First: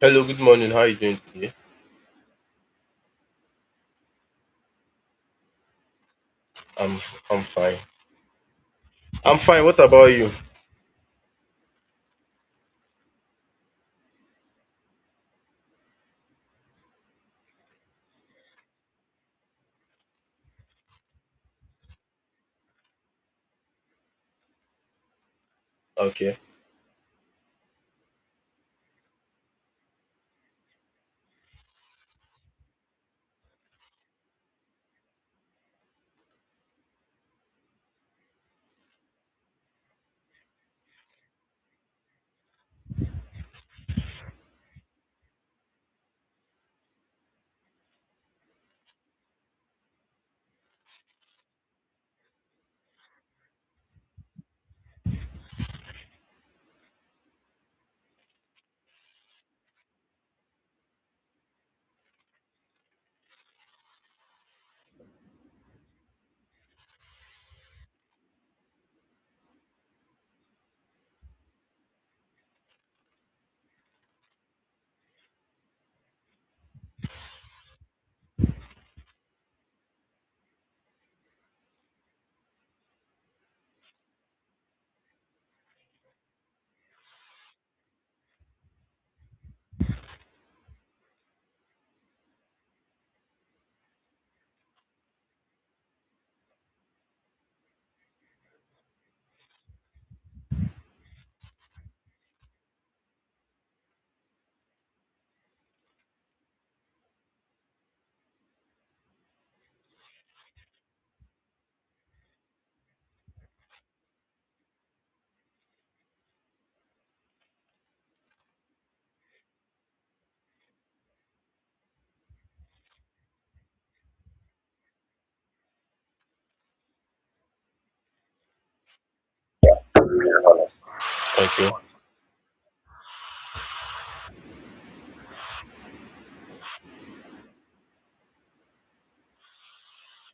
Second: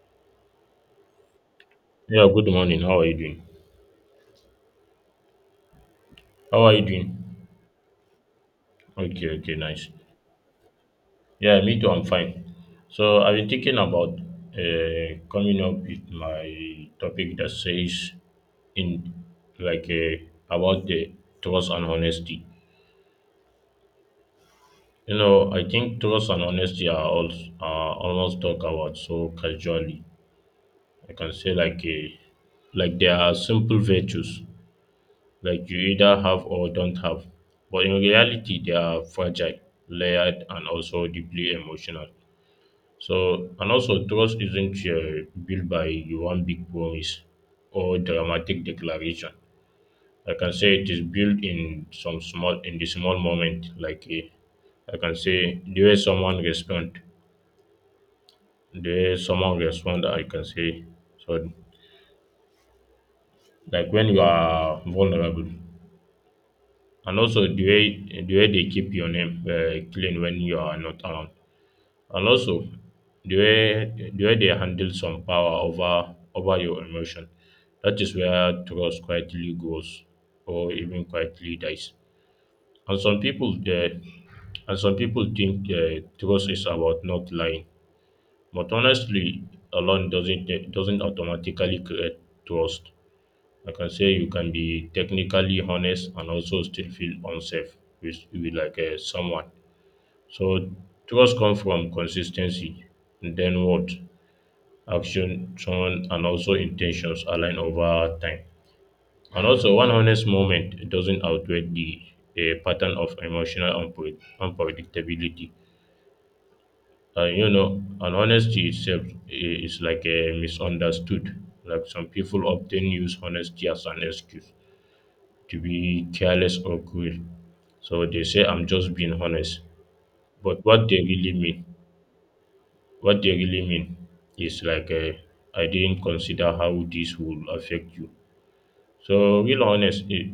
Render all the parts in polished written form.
Hello, good morning. How are you doing today? Yeah, good morning. How are you doing? How are you I'm doing? I'm fine. Okay, I'm okay, fine. What nice. about you? Yeah, me too. I'm fine. So I've been thinking about coming up with my topic that says in like uh, about the trust and honesty. You know, I think trust Okay. and honesty are also are almost talked about so casually. I can say like they are simple virtues, like you either have or don't have. But in reality, they are fragile, layered, and also deeply emotional. So, and also, trust isn't built by one big promise or dramatic declaration. I can say it is built in some small, in the small moment, like a I can say the way someone respond, the way someone respond, I can say so. Like when you are vulnerable, and also the way they keep your name clean when you are not around, and also the way they handle some power over your emotion. That is where trust quietly goes, or even quietly dies. And some people they, and some people think trust is about not lying, but honestly, alone doesn't automatically create trust. I can say you can be technically honest and also still feel unsafe with someone. So trust comes from consistency, and then what action, tone, and also intentions align over time. And also, one honest moment doesn't outweigh the pattern of emotional unpredictability. And you know, and honesty itself is like a misunderstood. Like some people often use honesty as an excuse to be careless or cruel. So they say I'm just being honest. But what they really mean, Okay. What they really mean is I didn't consider how this will affect you. So real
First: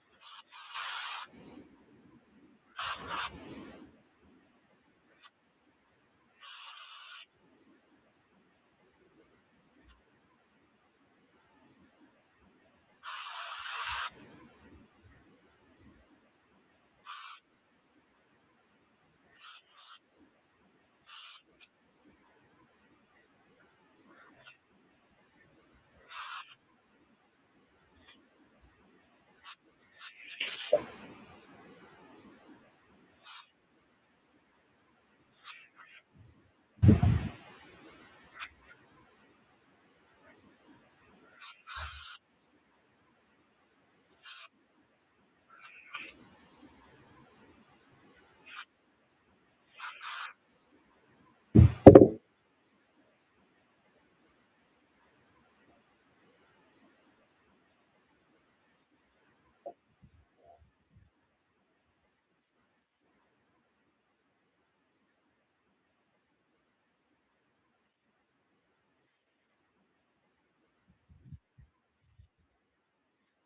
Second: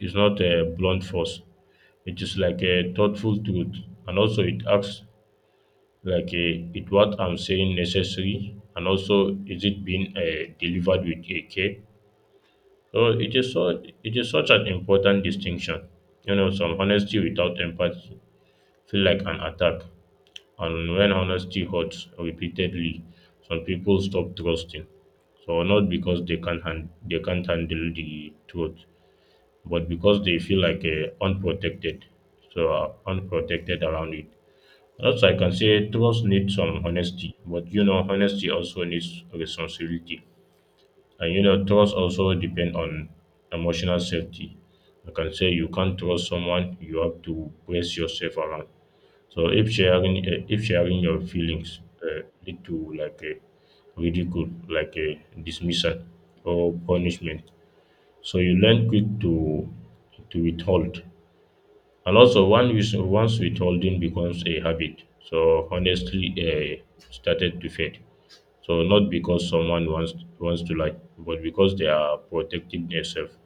is not a blunt force. It is like a thoughtful truth, and also it acts like a, it what I'm saying necessary, and also is it being delivered with a care. So it is such an important distinction. You know, some honesty without empathy feel like an attack. And when honesty hurts repeatedly, some people stop trusting. So not because they can't handle the truth, but because they feel unprotected. So unprotected around it. Also, I can say trust needs some honesty, but you know, honesty also needs responsibility. And you know, trust also depends on emotional safety. I can say you can't trust someone, you have to brace yourself around. So if sharing your feelings lead to like a ridicule, like a dismissal or punishment, so you learn quick to withhold. And also, once withholding becomes a habit, so honestly, started to fade. So not because someone wants to lie, but because they are protecting themselves.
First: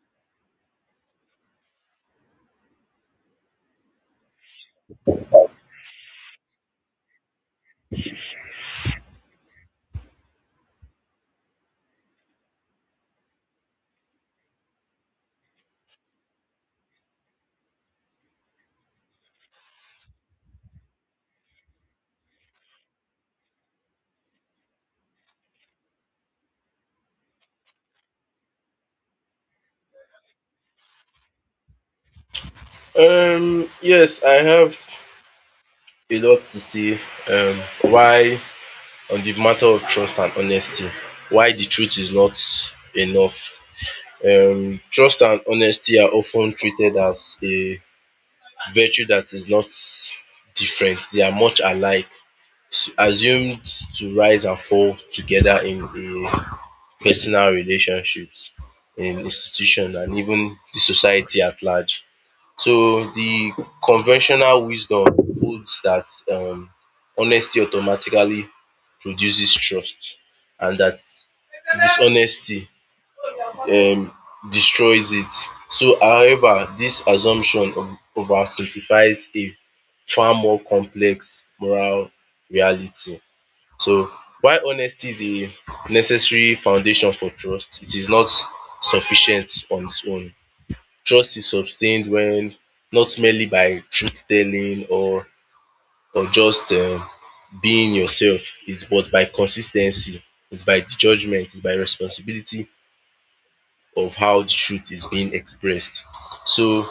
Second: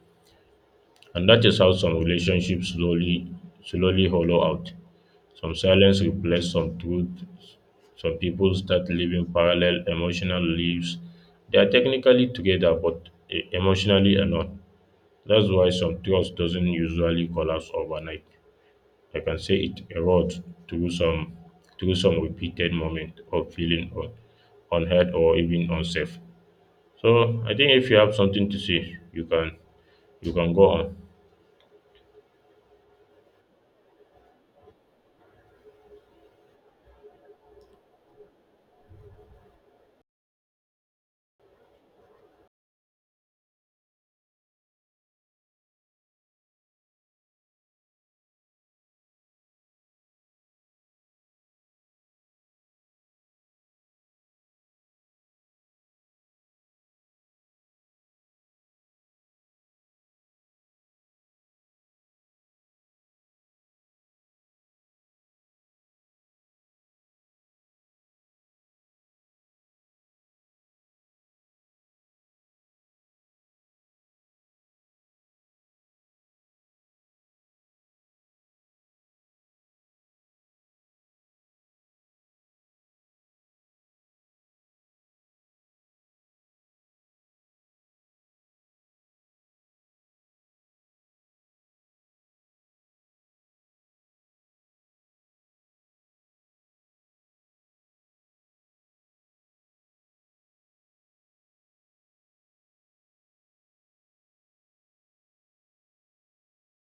And that is how some relationships slowly hollow out. Some silence replaces some truth. Some people start living parallel emotional lives. They are technically together but emotionally are not. That's why some trust doesn't usually collapse overnight. I can say it erodes through some through some repeated moment of feeling unheard or even unsafe. So I think if you have something to say, you can go on. Yes, I have a lot to say, why, on the matter of trust and honesty, why the truth is not enough. Trust and honesty are often treated as a virtue that is not different. They are much alike, assumed to rise and fall together in a personal relationships, in institution, and even the society at large. So the conventional wisdom holds that honesty automatically produces trust and that dishonesty, um destroys it. So however, this assumption oversimplifies a far more complex moral reality. So while honesty is a necessary foundation for trust, it is not sufficient on its own. Trust is sustained when not merely by truth telling, or just being yourself, it's but by consistency. It's by the judgement, it's by responsibility of how the truth is being expressed. So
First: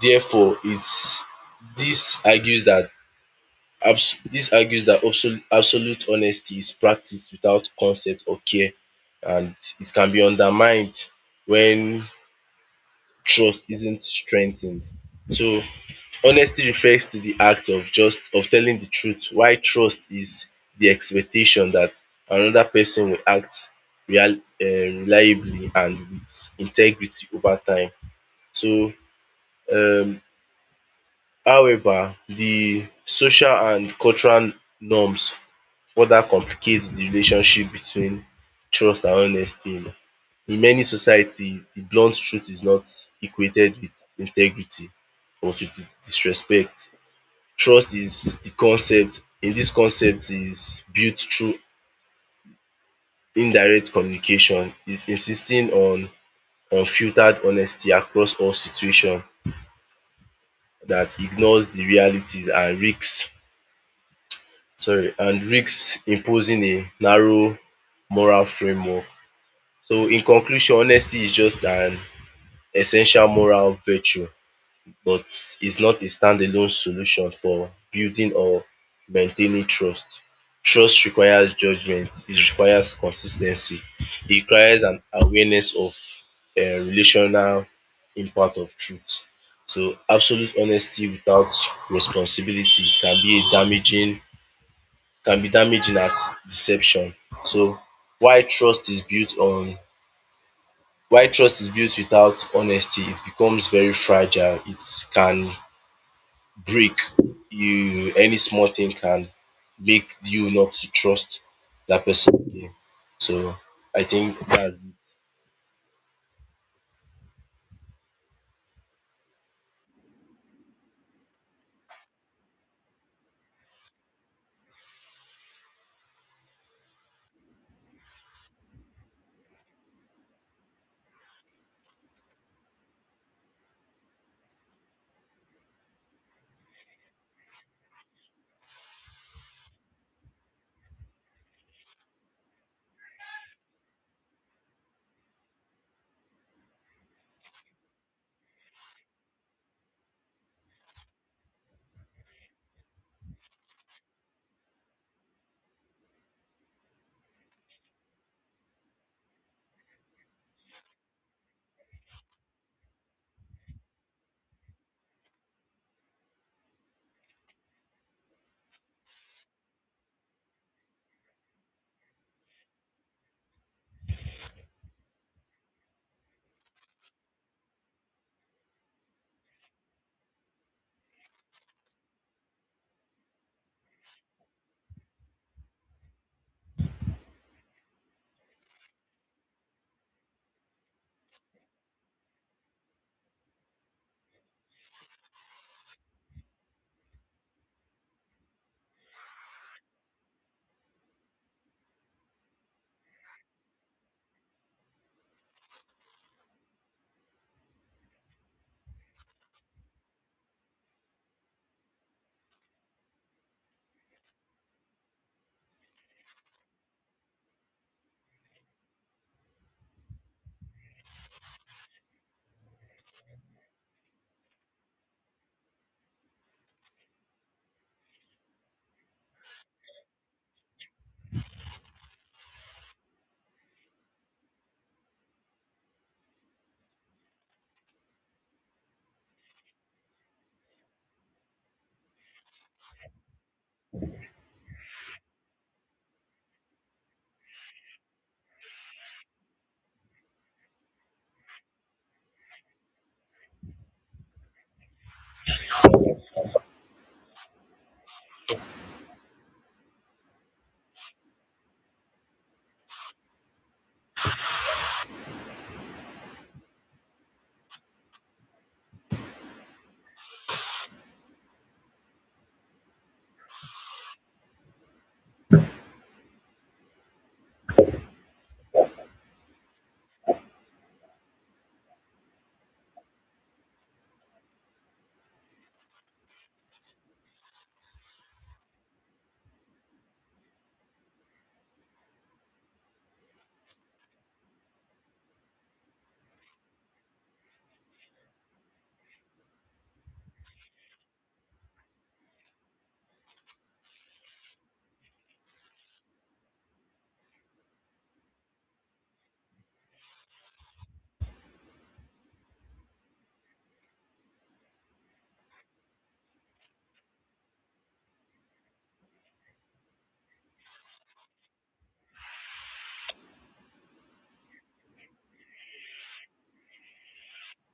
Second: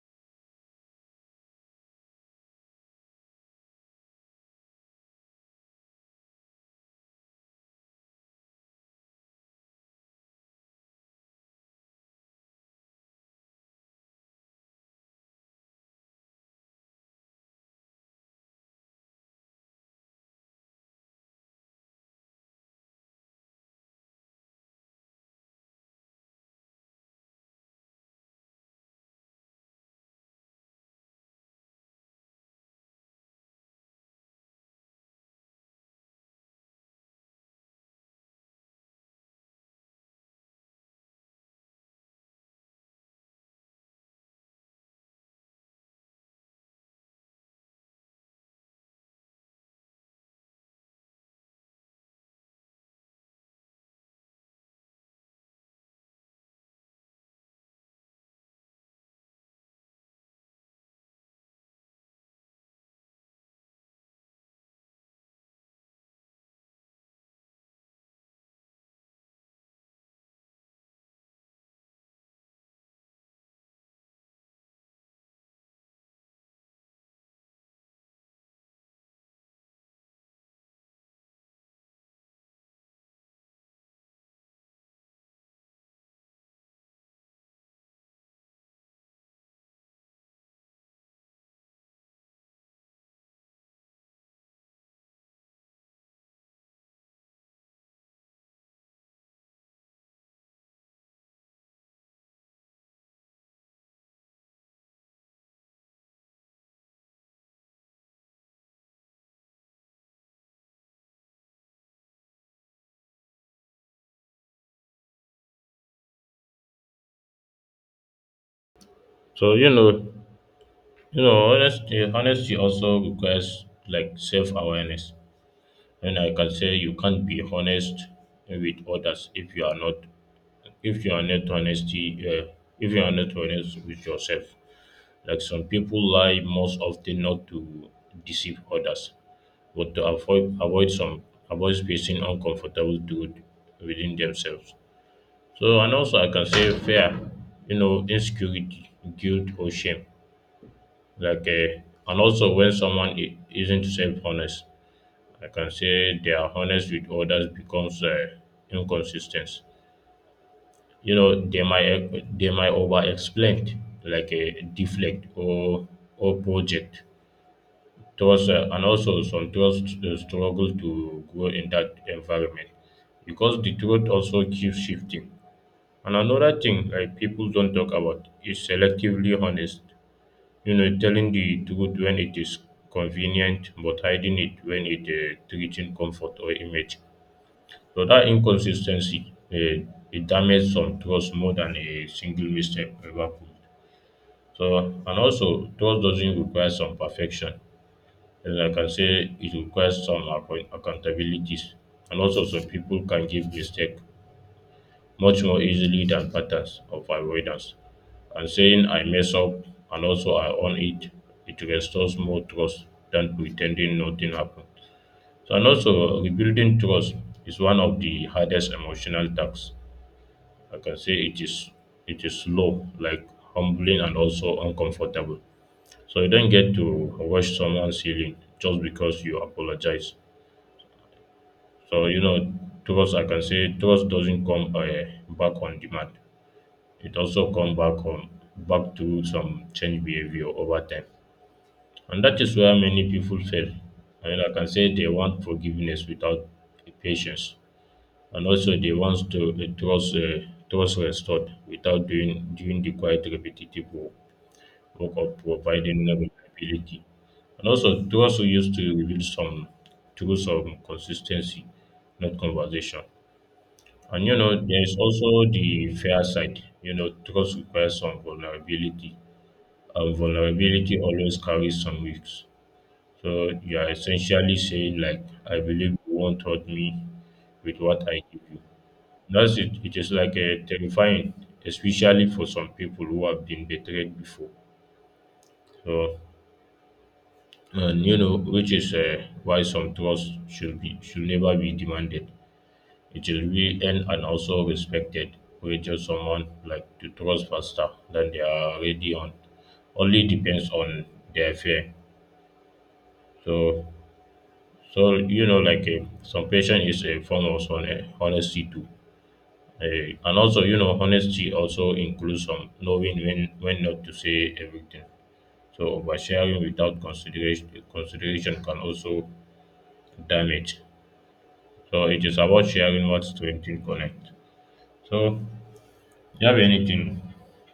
therefore, it's this argues that. Abs This argues that absolute honesty is practiced without consent or care and it can be undermined when trust isn't strengthened. So honesty refers to the act of just of telling the truth while trust is the expectation that another person will act real, reliably and with integrity over time. So um however, the social and cultural norms further complicates the relationship between trust and honesty. In many society the blunt truth is not equated with integrity or with disrespect. Trust is the concept in this concept is built through indirect communication is insisting on unfiltered honesty across all situations that ignores the realities and risk, sorry, and risk imposing a narrow moral framework. So in conclusion, honesty is just an essential moral virtue, but it's not a standalone solution for building or maintaining trust. Trust requires judgment, it requires consistency. It requires an awareness of relational impact of truth. So absolute honesty without responsibility can be a damaging, can be damaging as deception. So why trust is built on, why trust is built without honesty, it becomes very fragile. It can break. You any small thing can make you not to trust that person again. So I think that's it. So you know honesty also requires like self awareness, and I can say you can't be honest with others if you are not if you are not honesty if you are not honest with yourself. Like some people lie most often not to deceive others, but to avoid avoid some avoid facing uncomfortable truth within themselves. So and also I can say fear, you know, insecurity, guilt or shame. Like uh, and also when someone isn't self honest, I can say they are honest with others becomes inconsistent. You know, they might over explain like a deflect or project trust, and also some trust struggle to grow in that environment because the truth also keeps shifting. And another thing like people don't talk about is selectively honest. You know, telling the truth when it is convenient, but hiding it when it threatens comfort or image. So that inconsistency it damages some trust more than a single mistake ever could. So and also trust doesn't require some perfection. And I can say it requires some accountabilities. And also some people can give mistake much more easily than patterns of avoidance. And saying I mess up and also I own it, it restores more trust than pretending nothing happened. So and also rebuilding trust is one of the hardest emotional tasks. I can say it is slow, like humbling and also uncomfortable. So you don't get to wash someone's healing just because you apologize. So you know, trust, I can say trust doesn't come back on demand. It also come back on back to some change behavior over time, and that is where many people fail. I mean, I can say they want forgiveness without patience, and also they want to the trust trust restored without doing the quite repetitive work of providing reliability. And also it also used to reveal some truths of consistency, not conversation. And you know, there is also the fair side. You know, trust requires some vulnerability. And vulnerability always carries some risks. So you are essentially saying like, I believe you won't hurt me with what I give you. That's it, it is terrifying, especially for some people who have been betrayed before. So, and you know, which is why some trust should never be demanded. It should be earned and also respected. We just someone like to trust faster than they are already on. Only depends on their fear. So, so you know, some patient is a form of honesty too. And also, you know, honesty also includes some knowing when not to say everything. So oversharing without consideration can also damage. So it is about sharing what strengthens connect. So do you have anything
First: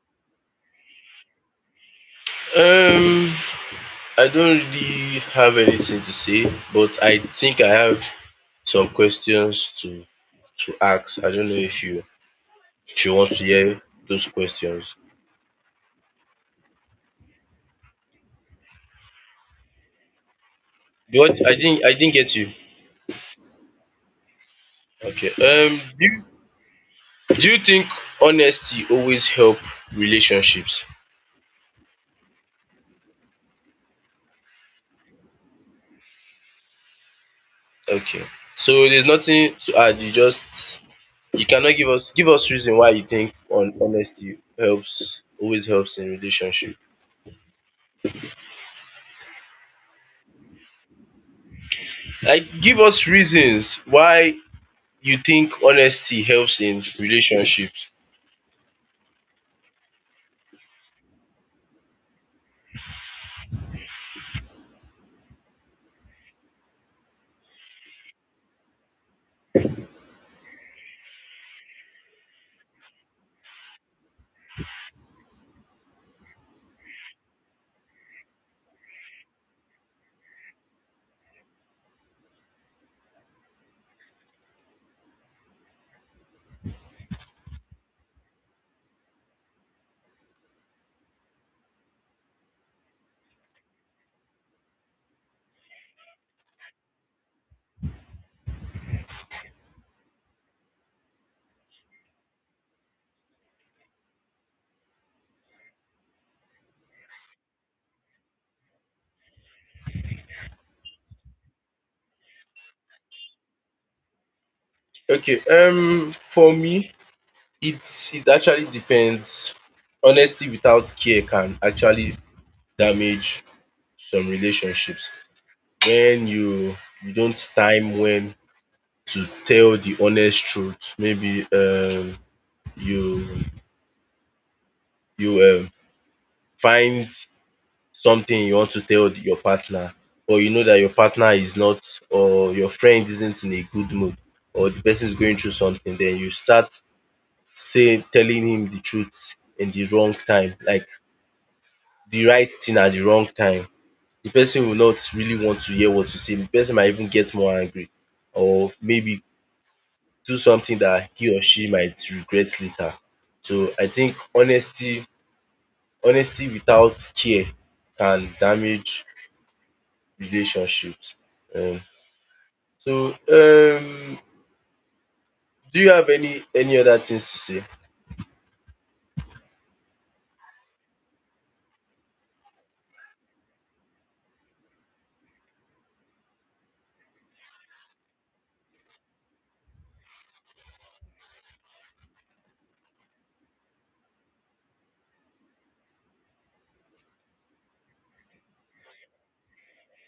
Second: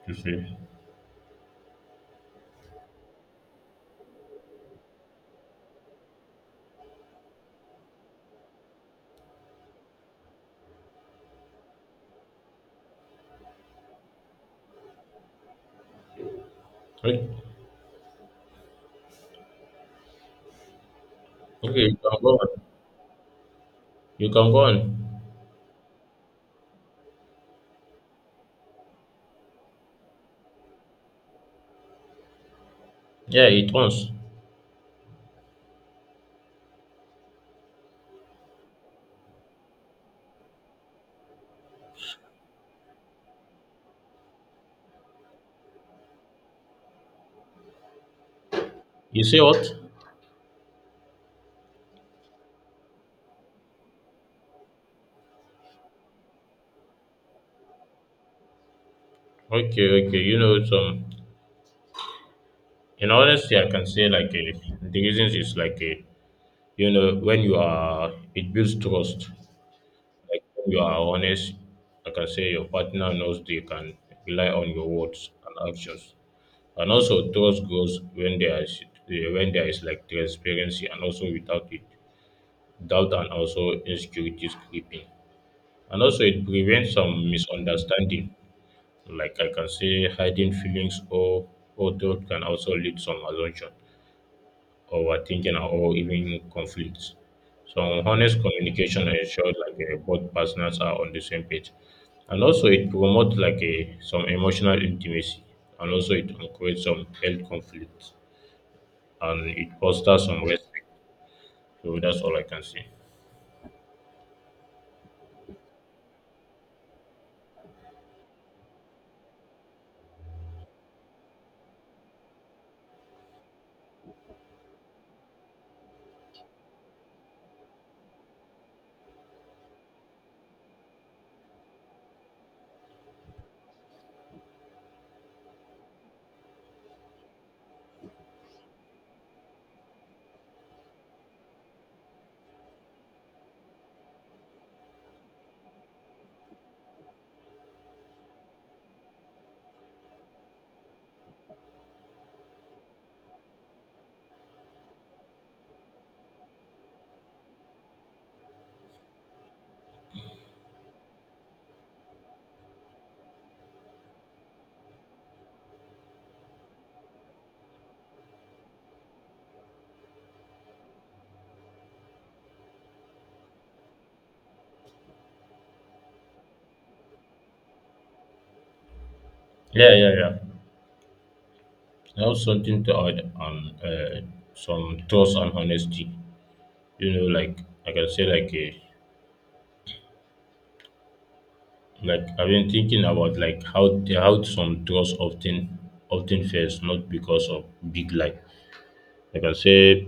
to say? Um I don't really have anything to say, but I think I have some questions to ask. I don't know if you want to hear those questions. Okay, What okay, I you didn't can go get you. on. You can go on. Okay. Do you, do you think honesty always help relationships? Yeah, it runs. Okay. So there's nothing to add. You just you cannot give us reason why you think on honesty helps, always helps in relationship. You say what? Like give us reasons why you think honesty helps in relationships. Okay, okay. You know, some in honesty, I can say the reasons is you know, when you are, it builds trust. Like when you are honest, like I can say your partner knows they can rely on your words and actions. And also trust grows when when there is like transparency, and also without it doubt and also insecurities creeping. And also it prevents some misunderstanding. Like I can say hiding feelings or doubt can also lead some assumption overthinking and or even conflicts. So honest communication ensures both partners are on the same page, and also it promotes like a some emotional intimacy, and also it creates some health conflicts, and it fosters some respect. So that's all I can say. Okay, for me it's it actually depends. Honesty without care can actually damage some relationships. When you don't time when to tell the honest truth. Maybe you you um find something you want to tell your partner, or you know that your partner is not, or your friend isn't in a good mood, or the person is going through something, then you start saying telling him the truth in the wrong time, like the right thing at the wrong time. The person will not really want to hear what you say. The person might even get more angry or maybe do something that he or she might regret later. So I think honesty without care can damage relationships. Um, so do you have any other things to say? Yeah, yeah, yeah. Now something to add on some trust and honesty. You know, like I can say, like a, like I've been thinking about like how some trust often fails not because of big lie, like I say,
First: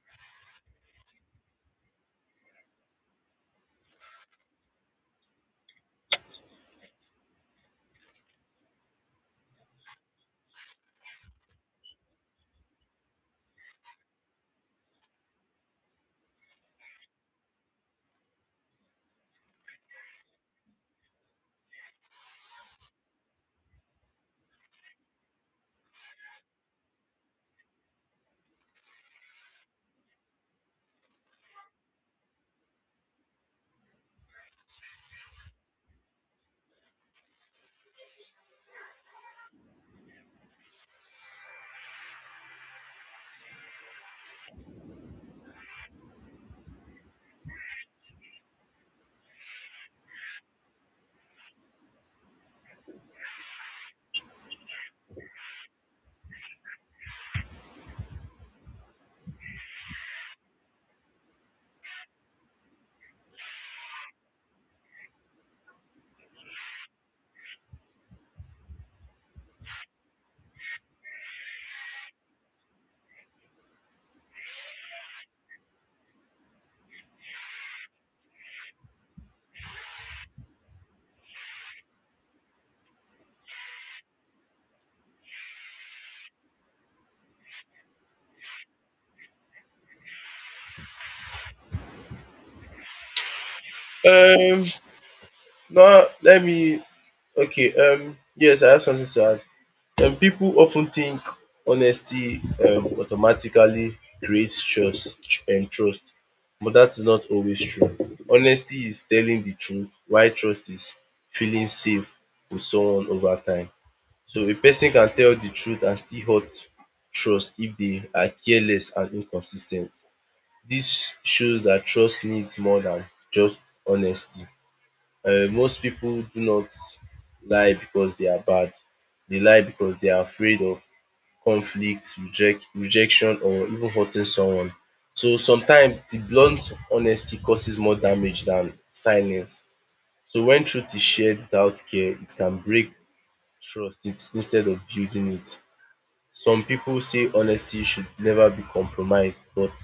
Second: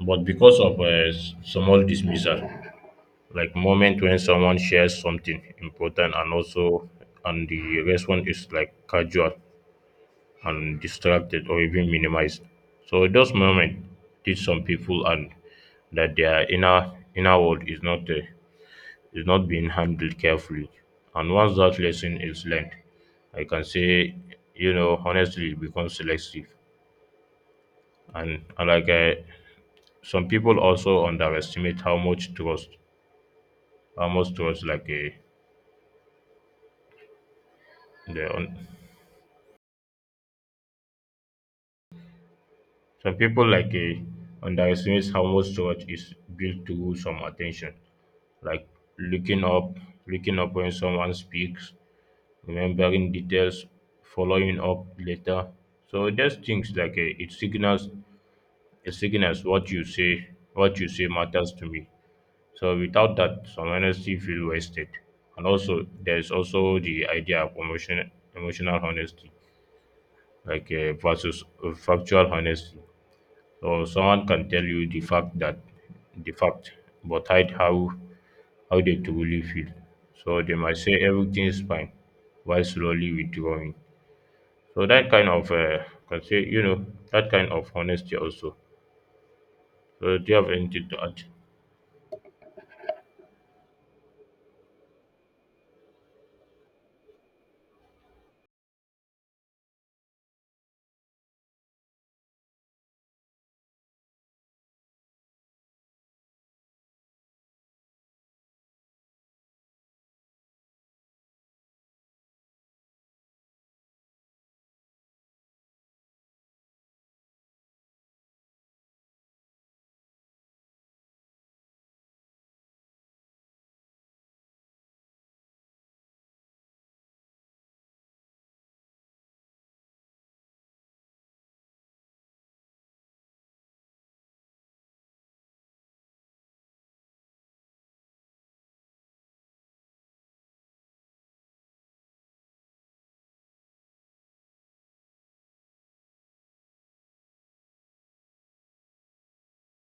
but because of a small dismissal, like moment when someone shares something important and also and the response is like casual and distracted or even minimized. So those moments teach some people and that their inner world is not there, is not being handled carefully. And once that lesson is learned, I can say, you know, honestly, it becomes selective. And, some people also underestimate how much trust, the, un- some people underestimate how much trust is built through some attention, like looking up, looking up when someone speaks, remembering details, following up later. So there's things it signals a signals what you say matters to me. So without that some honesty feel wasted. And also there's also the idea of emotional honesty versus factual honesty. So someone can tell you the fact but hide how they truly feel. So they might say everything is fine while slowly withdrawing. So that kind of can say you know that kind of honesty also. So do you have anything to add? Um, no, let me. Okay. Yes, I have something to add. People often think honesty automatically creates trust and trust, but that is not always true. Honesty is telling the truth while trust is feeling safe with someone over time. So a person can tell the truth and still hurt trust if they are careless and inconsistent. This shows that trust needs more than just honesty. Most people do not lie because they are bad. They lie because they are afraid of conflict, rejection, or even hurting someone. So sometimes the blunt honesty causes more damage than silence. So when truth is shared without care, it can break trust instead of building it. Some pipu say honesty should never be compromised but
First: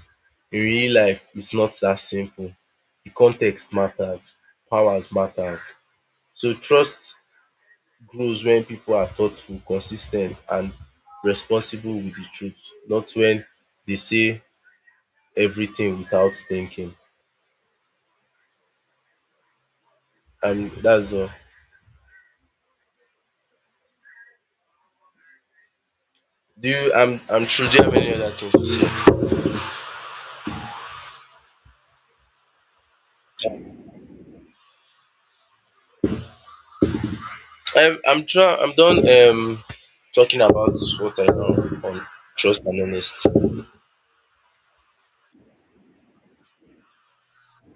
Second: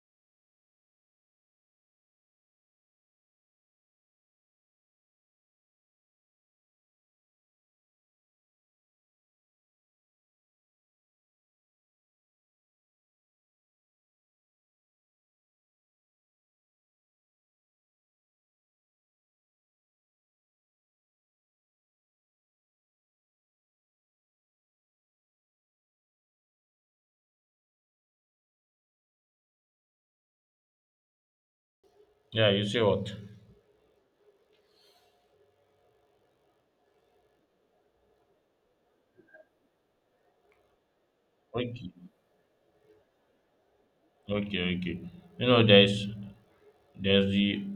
in real life it's not that simple. The context matters, powers matters. So trust grows when people are thoughtful, consistent, and responsible with the truth, not when they say everything without thinking. And that's all. Do you I'm true. Do you have any other thing to say? Yeah, you say what? I'm true. I'm done talking about what I know Okay, on trust and honesty. okay, okay. You know, there's the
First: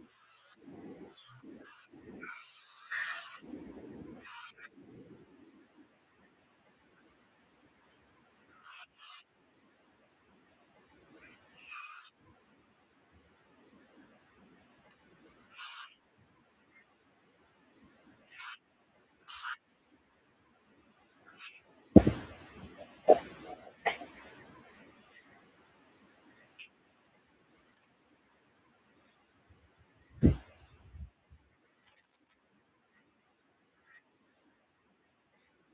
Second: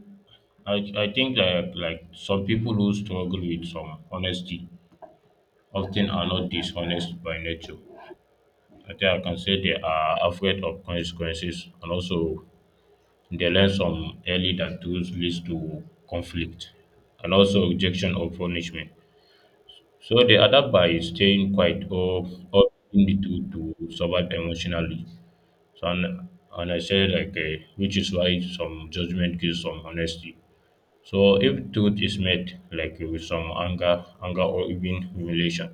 I think that like some people who struggle with some honesty often are not dishonest by nature. I think I can say they are afraid of consequences, and also they learn some early that tools leads to conflict and also rejection or punishment. So they adapt by staying quiet or in the truth to survive emotionally. So and I said which is why some judgment gives some honesty. So if truth is met like with some anger or even humiliation,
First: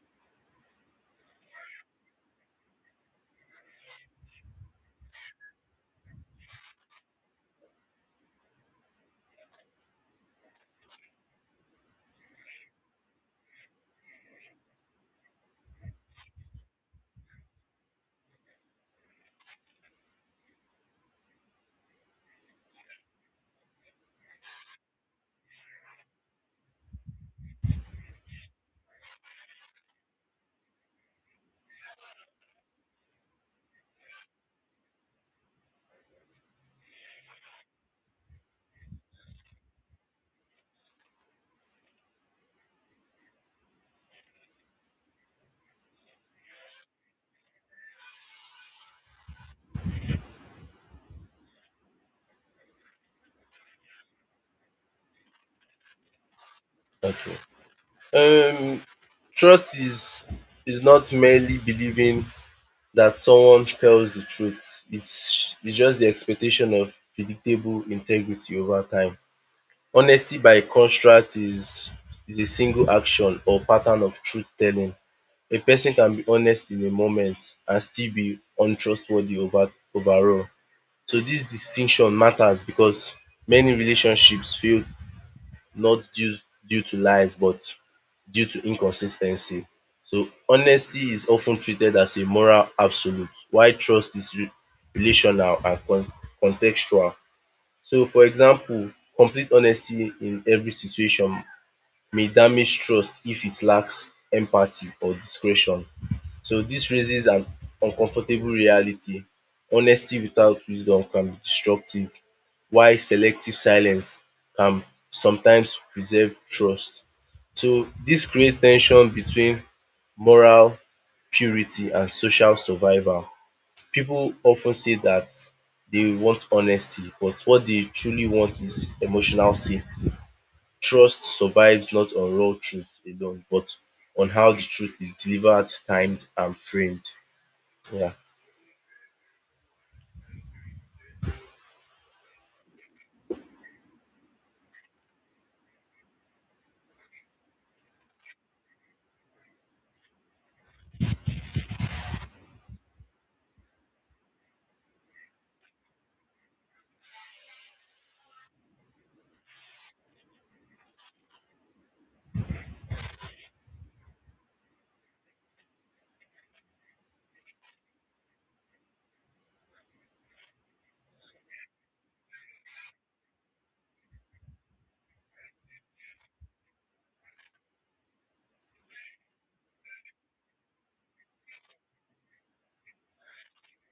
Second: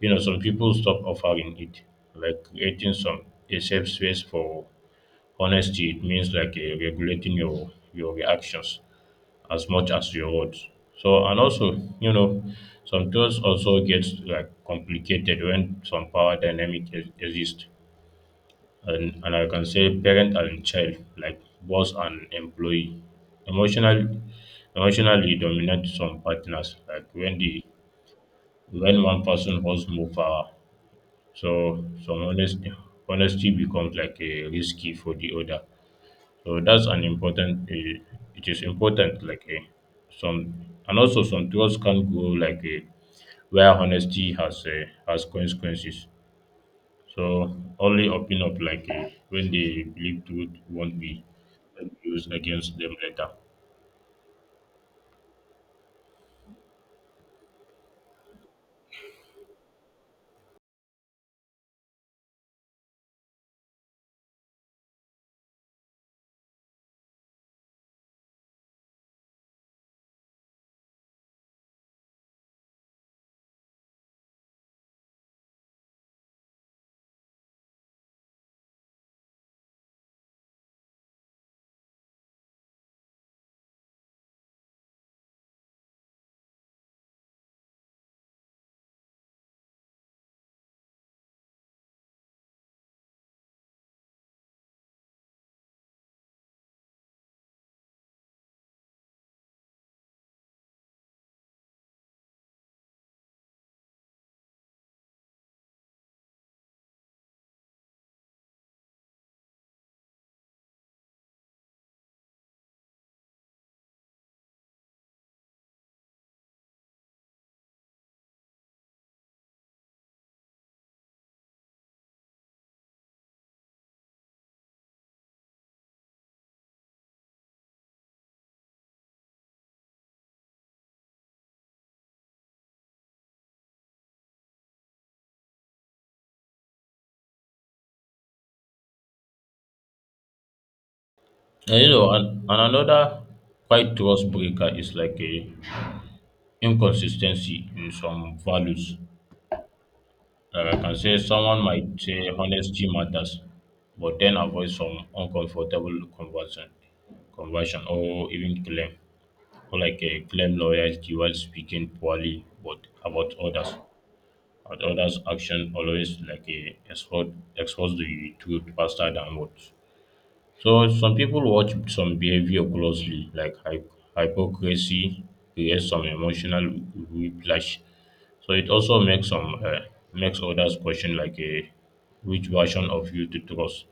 you know some people stop offering it. Like creating some a safe space for honesty, it means regulating your reactions as much as your words. So and also, you know, some truths also gets like complicated when some power dynamic exist, and I can say parent and child, like boss and employee. Emotional Emotionally dominate some partners, like when the when one person holds more power. So some honesty becomes like a risky for the other. So that's an important it is important like a some. And also some trust can grow like a where honesty has consequences. So only open up when they believe truth won't be used against them later. Okay. Um trust is not merely believing that someone tells the truth. It's just the expectation of predictable integrity over time. Honesty by contrast is a single action or pattern of truth-telling. A person can be honest in a moment and still be untrustworthy overall. So distinction matters because many relationships fail not due, due to lies but due to inconsis ten cy. So honesty is of ten treated as a moral absolute while trust is re relational and con. So for example, complete honesty in every situation may damage trust if it lacks empathy or discretion. So this raises an uncomfortable reality. Honesty without wisdom can be destructive while selective silence can sometimes preserve trust. So this creates tension between moral purity and social survival. People often say that they want honesty but what they truly want is emotional safety. Trust survives not on raw truth alone, but on how the truth is delivered, timed, and framed. Yeah. And you know, and another quite trust breaker is like a inconsistency in some values. Like I can say someone might say honesty matters, but then avoid some uncomfortable conversion or even claim, or like a claim loyalty while speaking poorly but about others. At others, action always like a expose the truth faster than words. So some people watch some behavior closely, like hypocrisy creates some emotional whiplash. So it also makes some makes others question like a which version of you to trust.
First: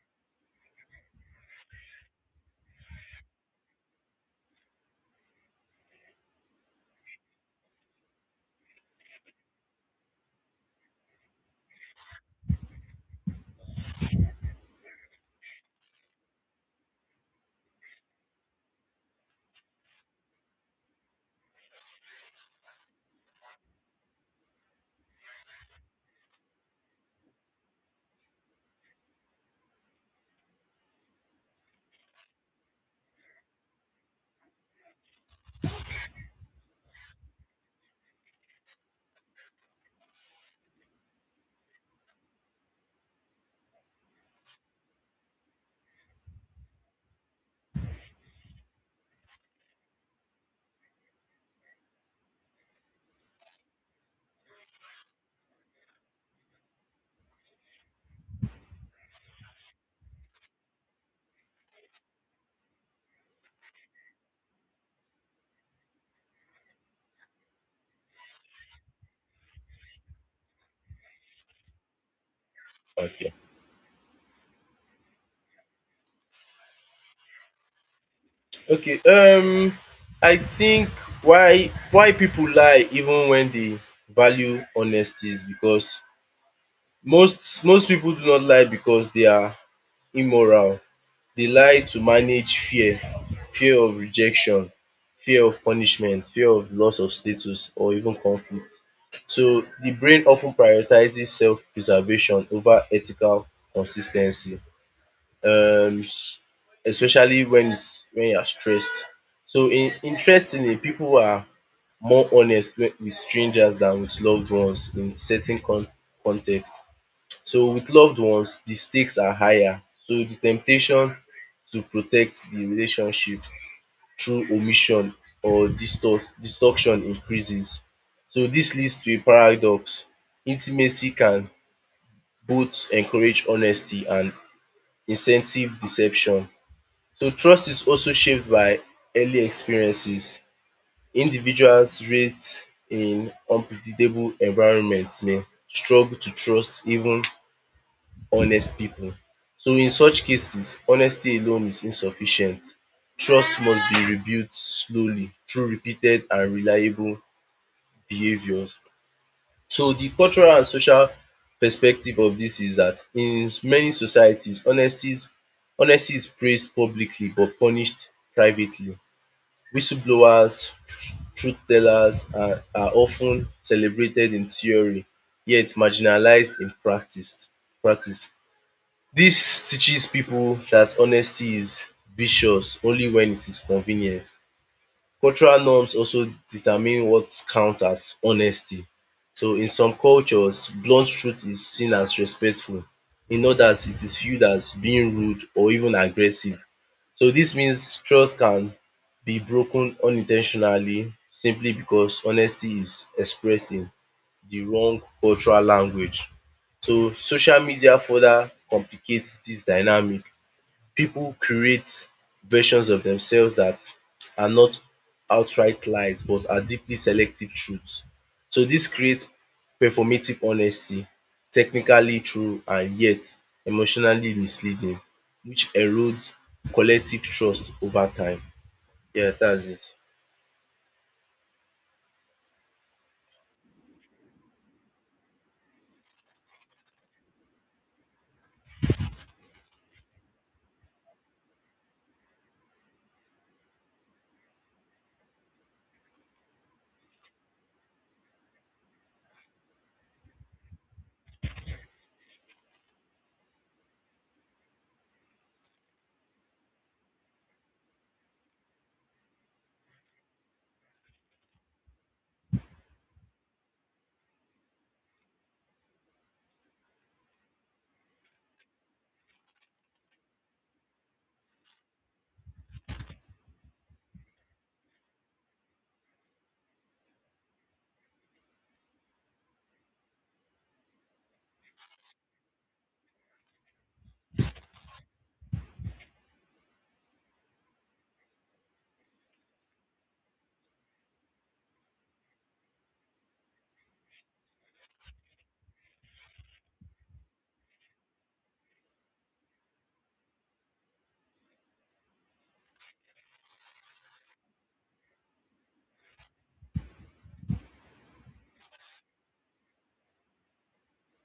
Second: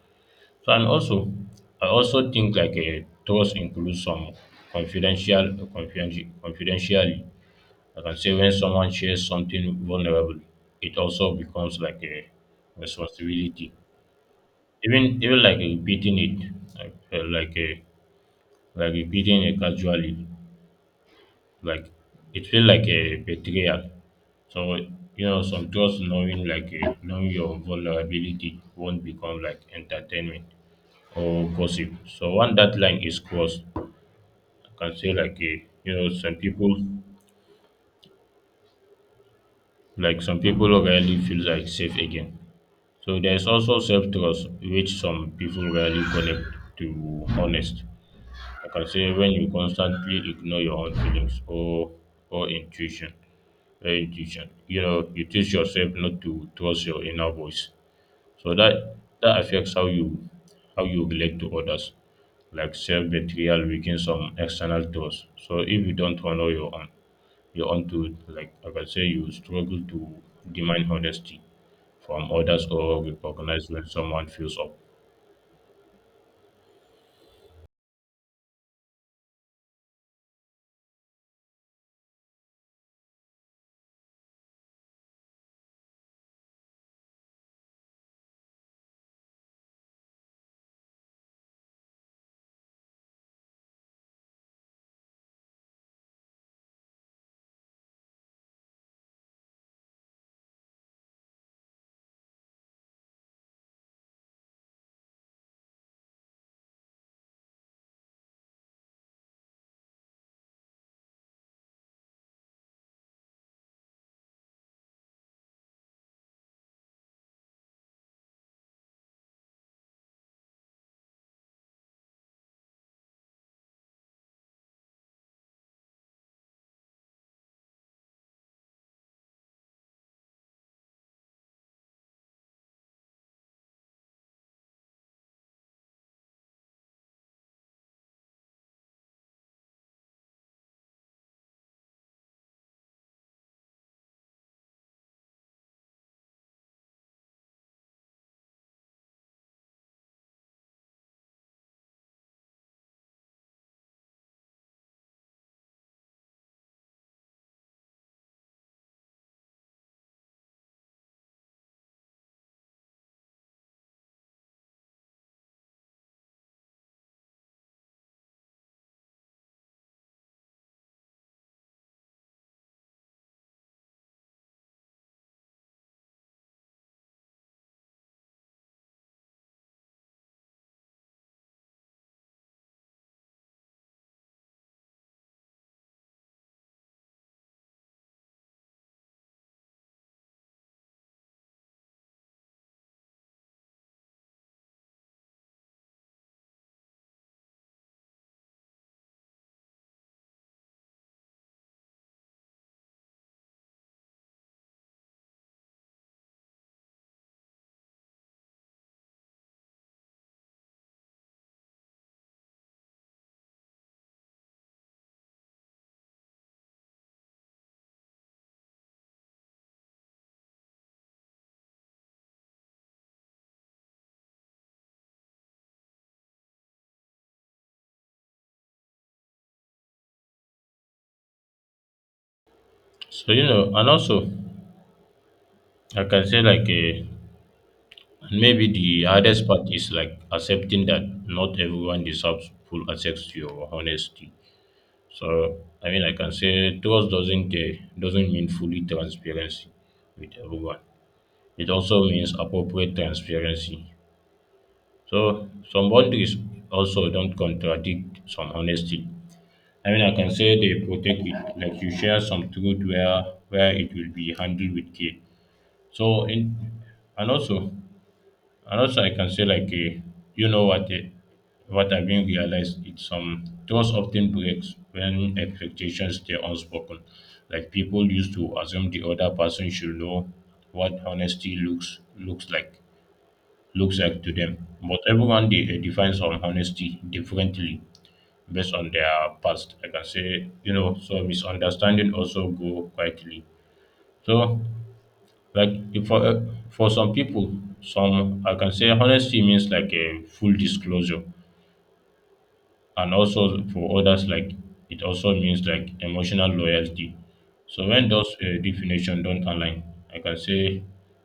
So and also, I also think like a trust includes some confidentiality. I can say when someone shares something vulnerable, it also becomes like a responsibility. Even like repeating it, like repeating it casually, like it feels like a betrayal. So you know, some trust knowing knowing your vulnerability won't become like entertainment or gossip. So when that line is crossed, I can say like a, you know, some people like some people rarely feel like safe again. So there is also self trust, which some people rarely connect to honest. I can say when you constantly ignore your own feelings or intuition, intuition, you know, you teach yourself not to trust your inner voice. So that affects how you relate to others, like self betrayal weakens some external trust. So if you don't honor your own truth, like I can say, you struggle to demand honesty from others or Okay. recognize when someone feels up. Okay. I think why people lie even when they value honesty is because most people do not lie because they are immoral. They lie to manage fear, fear of rejection, fear of punishment, fear of loss of status, or even conflict. So the brain often prioritizes self-preservation over ethical consistency, ten cy especially when it's when you are stressed. So in interestingly people are more honest with strangers than with loved ones in certain con con. So with loved ones, the stakes are higher. So the temptation to protect the relationship through omission or distort destruction increases. So this leads to a paradox. Intimacy can both encourage honesty and incentive deception. So trust is also shaped by early experiences. Individuals raised in unpredictable environments may struggle to trust even honest people. So in such cases honesty alone is insufficient, trust must be rebuilt slowly through repeated and reliable behaviours. So the cultural and social perspective of this is that in many societies honesties honesty is praised publicly but punished privately. Whistleblowers, truth tellers are of celebrated in theory yet marginalized in practice. This teaches people that honesty is vicious only when it is convenient. Cultural norms also determine what counts as honesty. So in some cultures, blunt truth is seen as respectful. In others, it is viewed as being rude or even aggressive. So this means trust can be broken unintentionally simply because honesty is expressed in the wrong cultural language. So social media further complicates this dynamic, people create versions of themselves that are not outright lies but are deeply selective truths. So this creates performative honesty, technically true and yet emotionally misleading, which erodes collective trust over time. Yeah, that's it. So, you know, and also, I can say and maybe the hardest part is like accepting that not everyone deserves full access to your honesty. So I mean I can say trust doesn't mean fully transparency with everyone. It also means appropriate transparency. So some boundaries also don't contradict some honesty. I mean I can say they protect it, like you share some truth where it will be handled with care. So in and also And also, I can say you know what, what I've been realized it's some trust often breaks when expectations stay unspoken. Like people used to assume the other person should know what honesty looks like to them. But everyone defines on honesty differently based on their past. I can say you know so misunderstanding also go quietly. So like if for for some people, some I can say honesty means like a full disclosure, and also for others like it also means like emotional loyalty. So when those definitions don't align, I can say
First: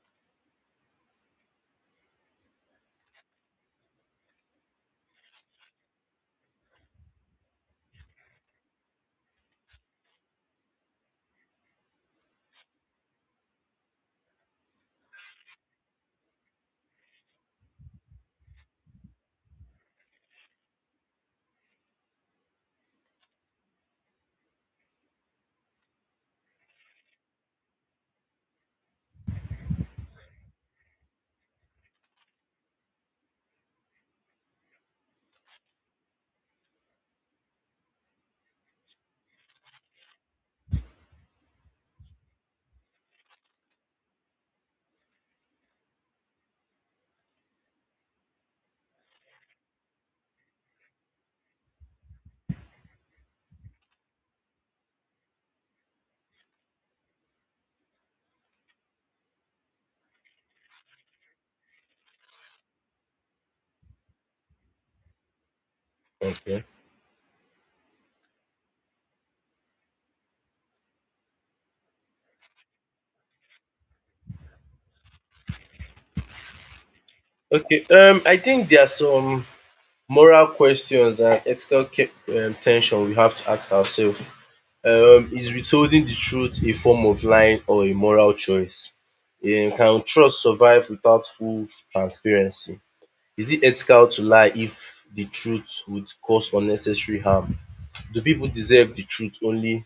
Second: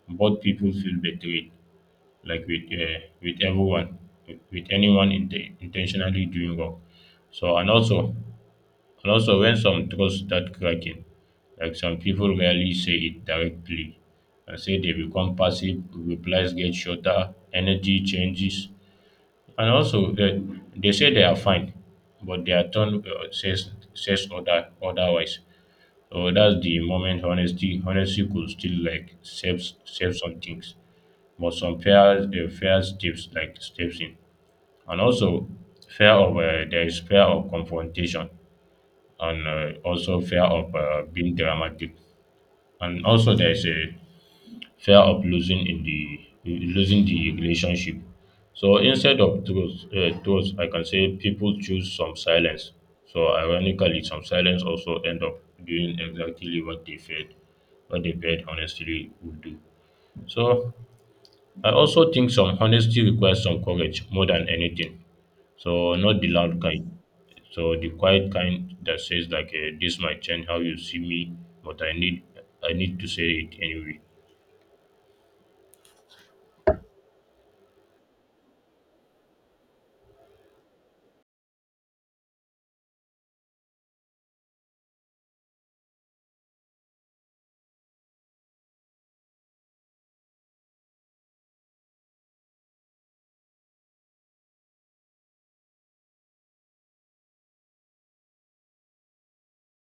both people feel betrayed, like with everyone, with anyone in intentionally doing wrong. So when some trust start cracking, like some people rarely say it directly, and say they become passive, replies get shorter, energy changes, and also they say they are fine, but their tone says other otherwise. So that's the moment honesty could still like save some things, but some fair steps like steps in, and also fear of there is fear of confrontation and also fear of being dramatic, and also there is a fear of losing the relationship. So instead of truth, I can say people choose some silence. So ironically some silence also end up doing exactly what they feared honestly would do. So I also think some honesty requires some courage more than anything. So not the loud Okay. kind. So the quiet kind that says this might change how you see me, but I need to say it anyway. Okay. I think there are some moral questions and ethical ten we have to ask ourselves. Is withholding the truth a form of lying or a moral choice? Can trust survive without full transparency? Is it ethical to lie if the truth would cause unnecessary harm? Do people deserve the truth only,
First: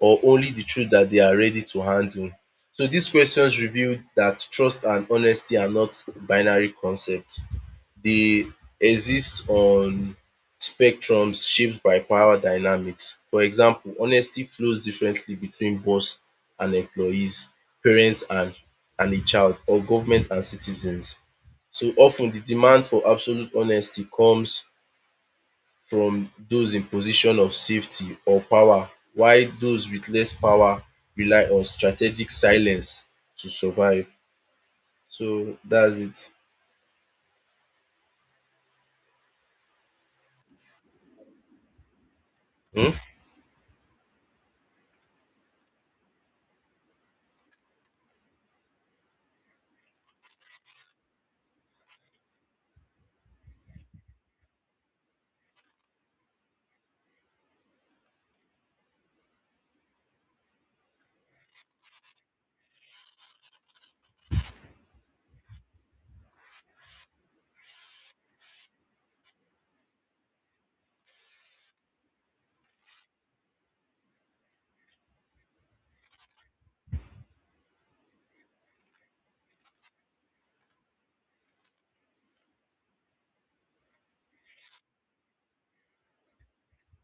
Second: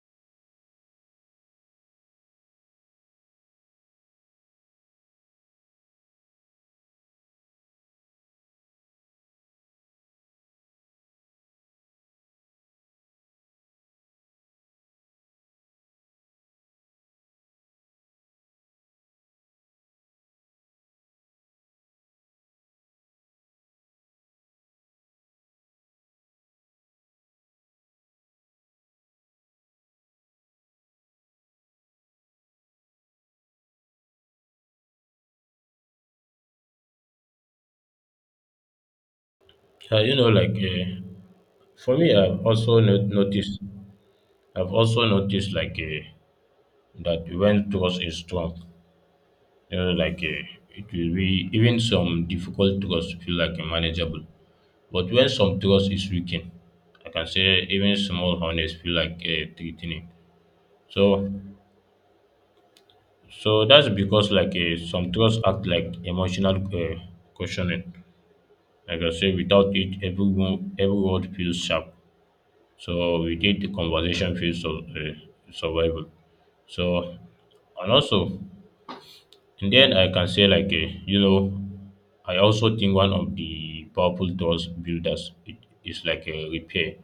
or only the truth that they are ready to handle? So these questions reveal that trust and honesty are not binary concepts. They exist on spectrums shaped by power dynamics. For example, honesty flows differently between boss and employees, parents and a child, or government and citizens. So often, the demand for absolute honesty comes from those in position of safety or power while those with less power rely on strategic silence to survive. So that's it. Yeah, you know, for me, I've also noticed. I've also noticed that when trust is strong, you know, it will be even some difficult trust feel like manageable. But when some trust is weakened, I can say even small honest feel threatening. So that's because some trust act like emotional questioning. Like I say, without it, everyone every word feels sharp. So we did the conversation feels survival. So and also in the end, I can say you know, I also think one of the powerful trust builders it is like a repair.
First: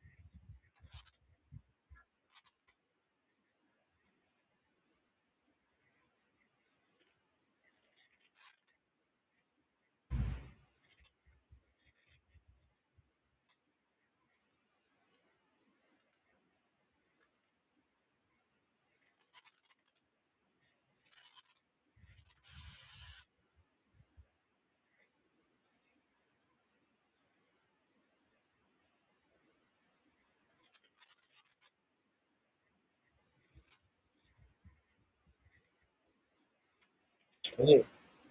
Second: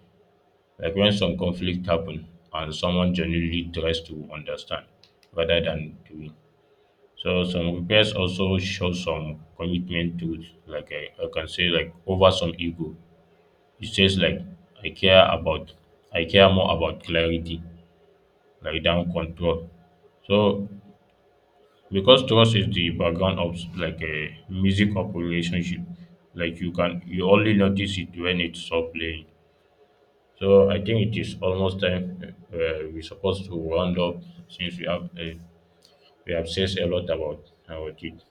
Like when some conflict happen and someone genuinely tries to understand rather than to win. So some requests also show some commitment to it. Like I can say like over some ego. It says like I care about I care more about clarity, like than control. So because trust is the background of like a music of relationship, like you only notice it when it's stop playing. So I think it is almost time we're supposed to round up since we have said a lot um about it.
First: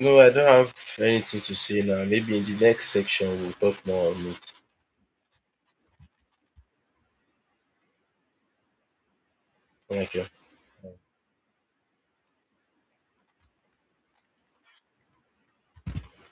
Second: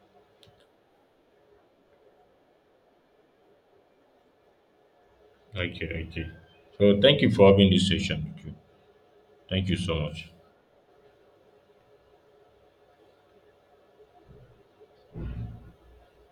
No, I don't have anything to say now. Maybe in the next section we'll talk more on it. Okay, okay. So thank you for having this session with you. Thank you so Thank you. much.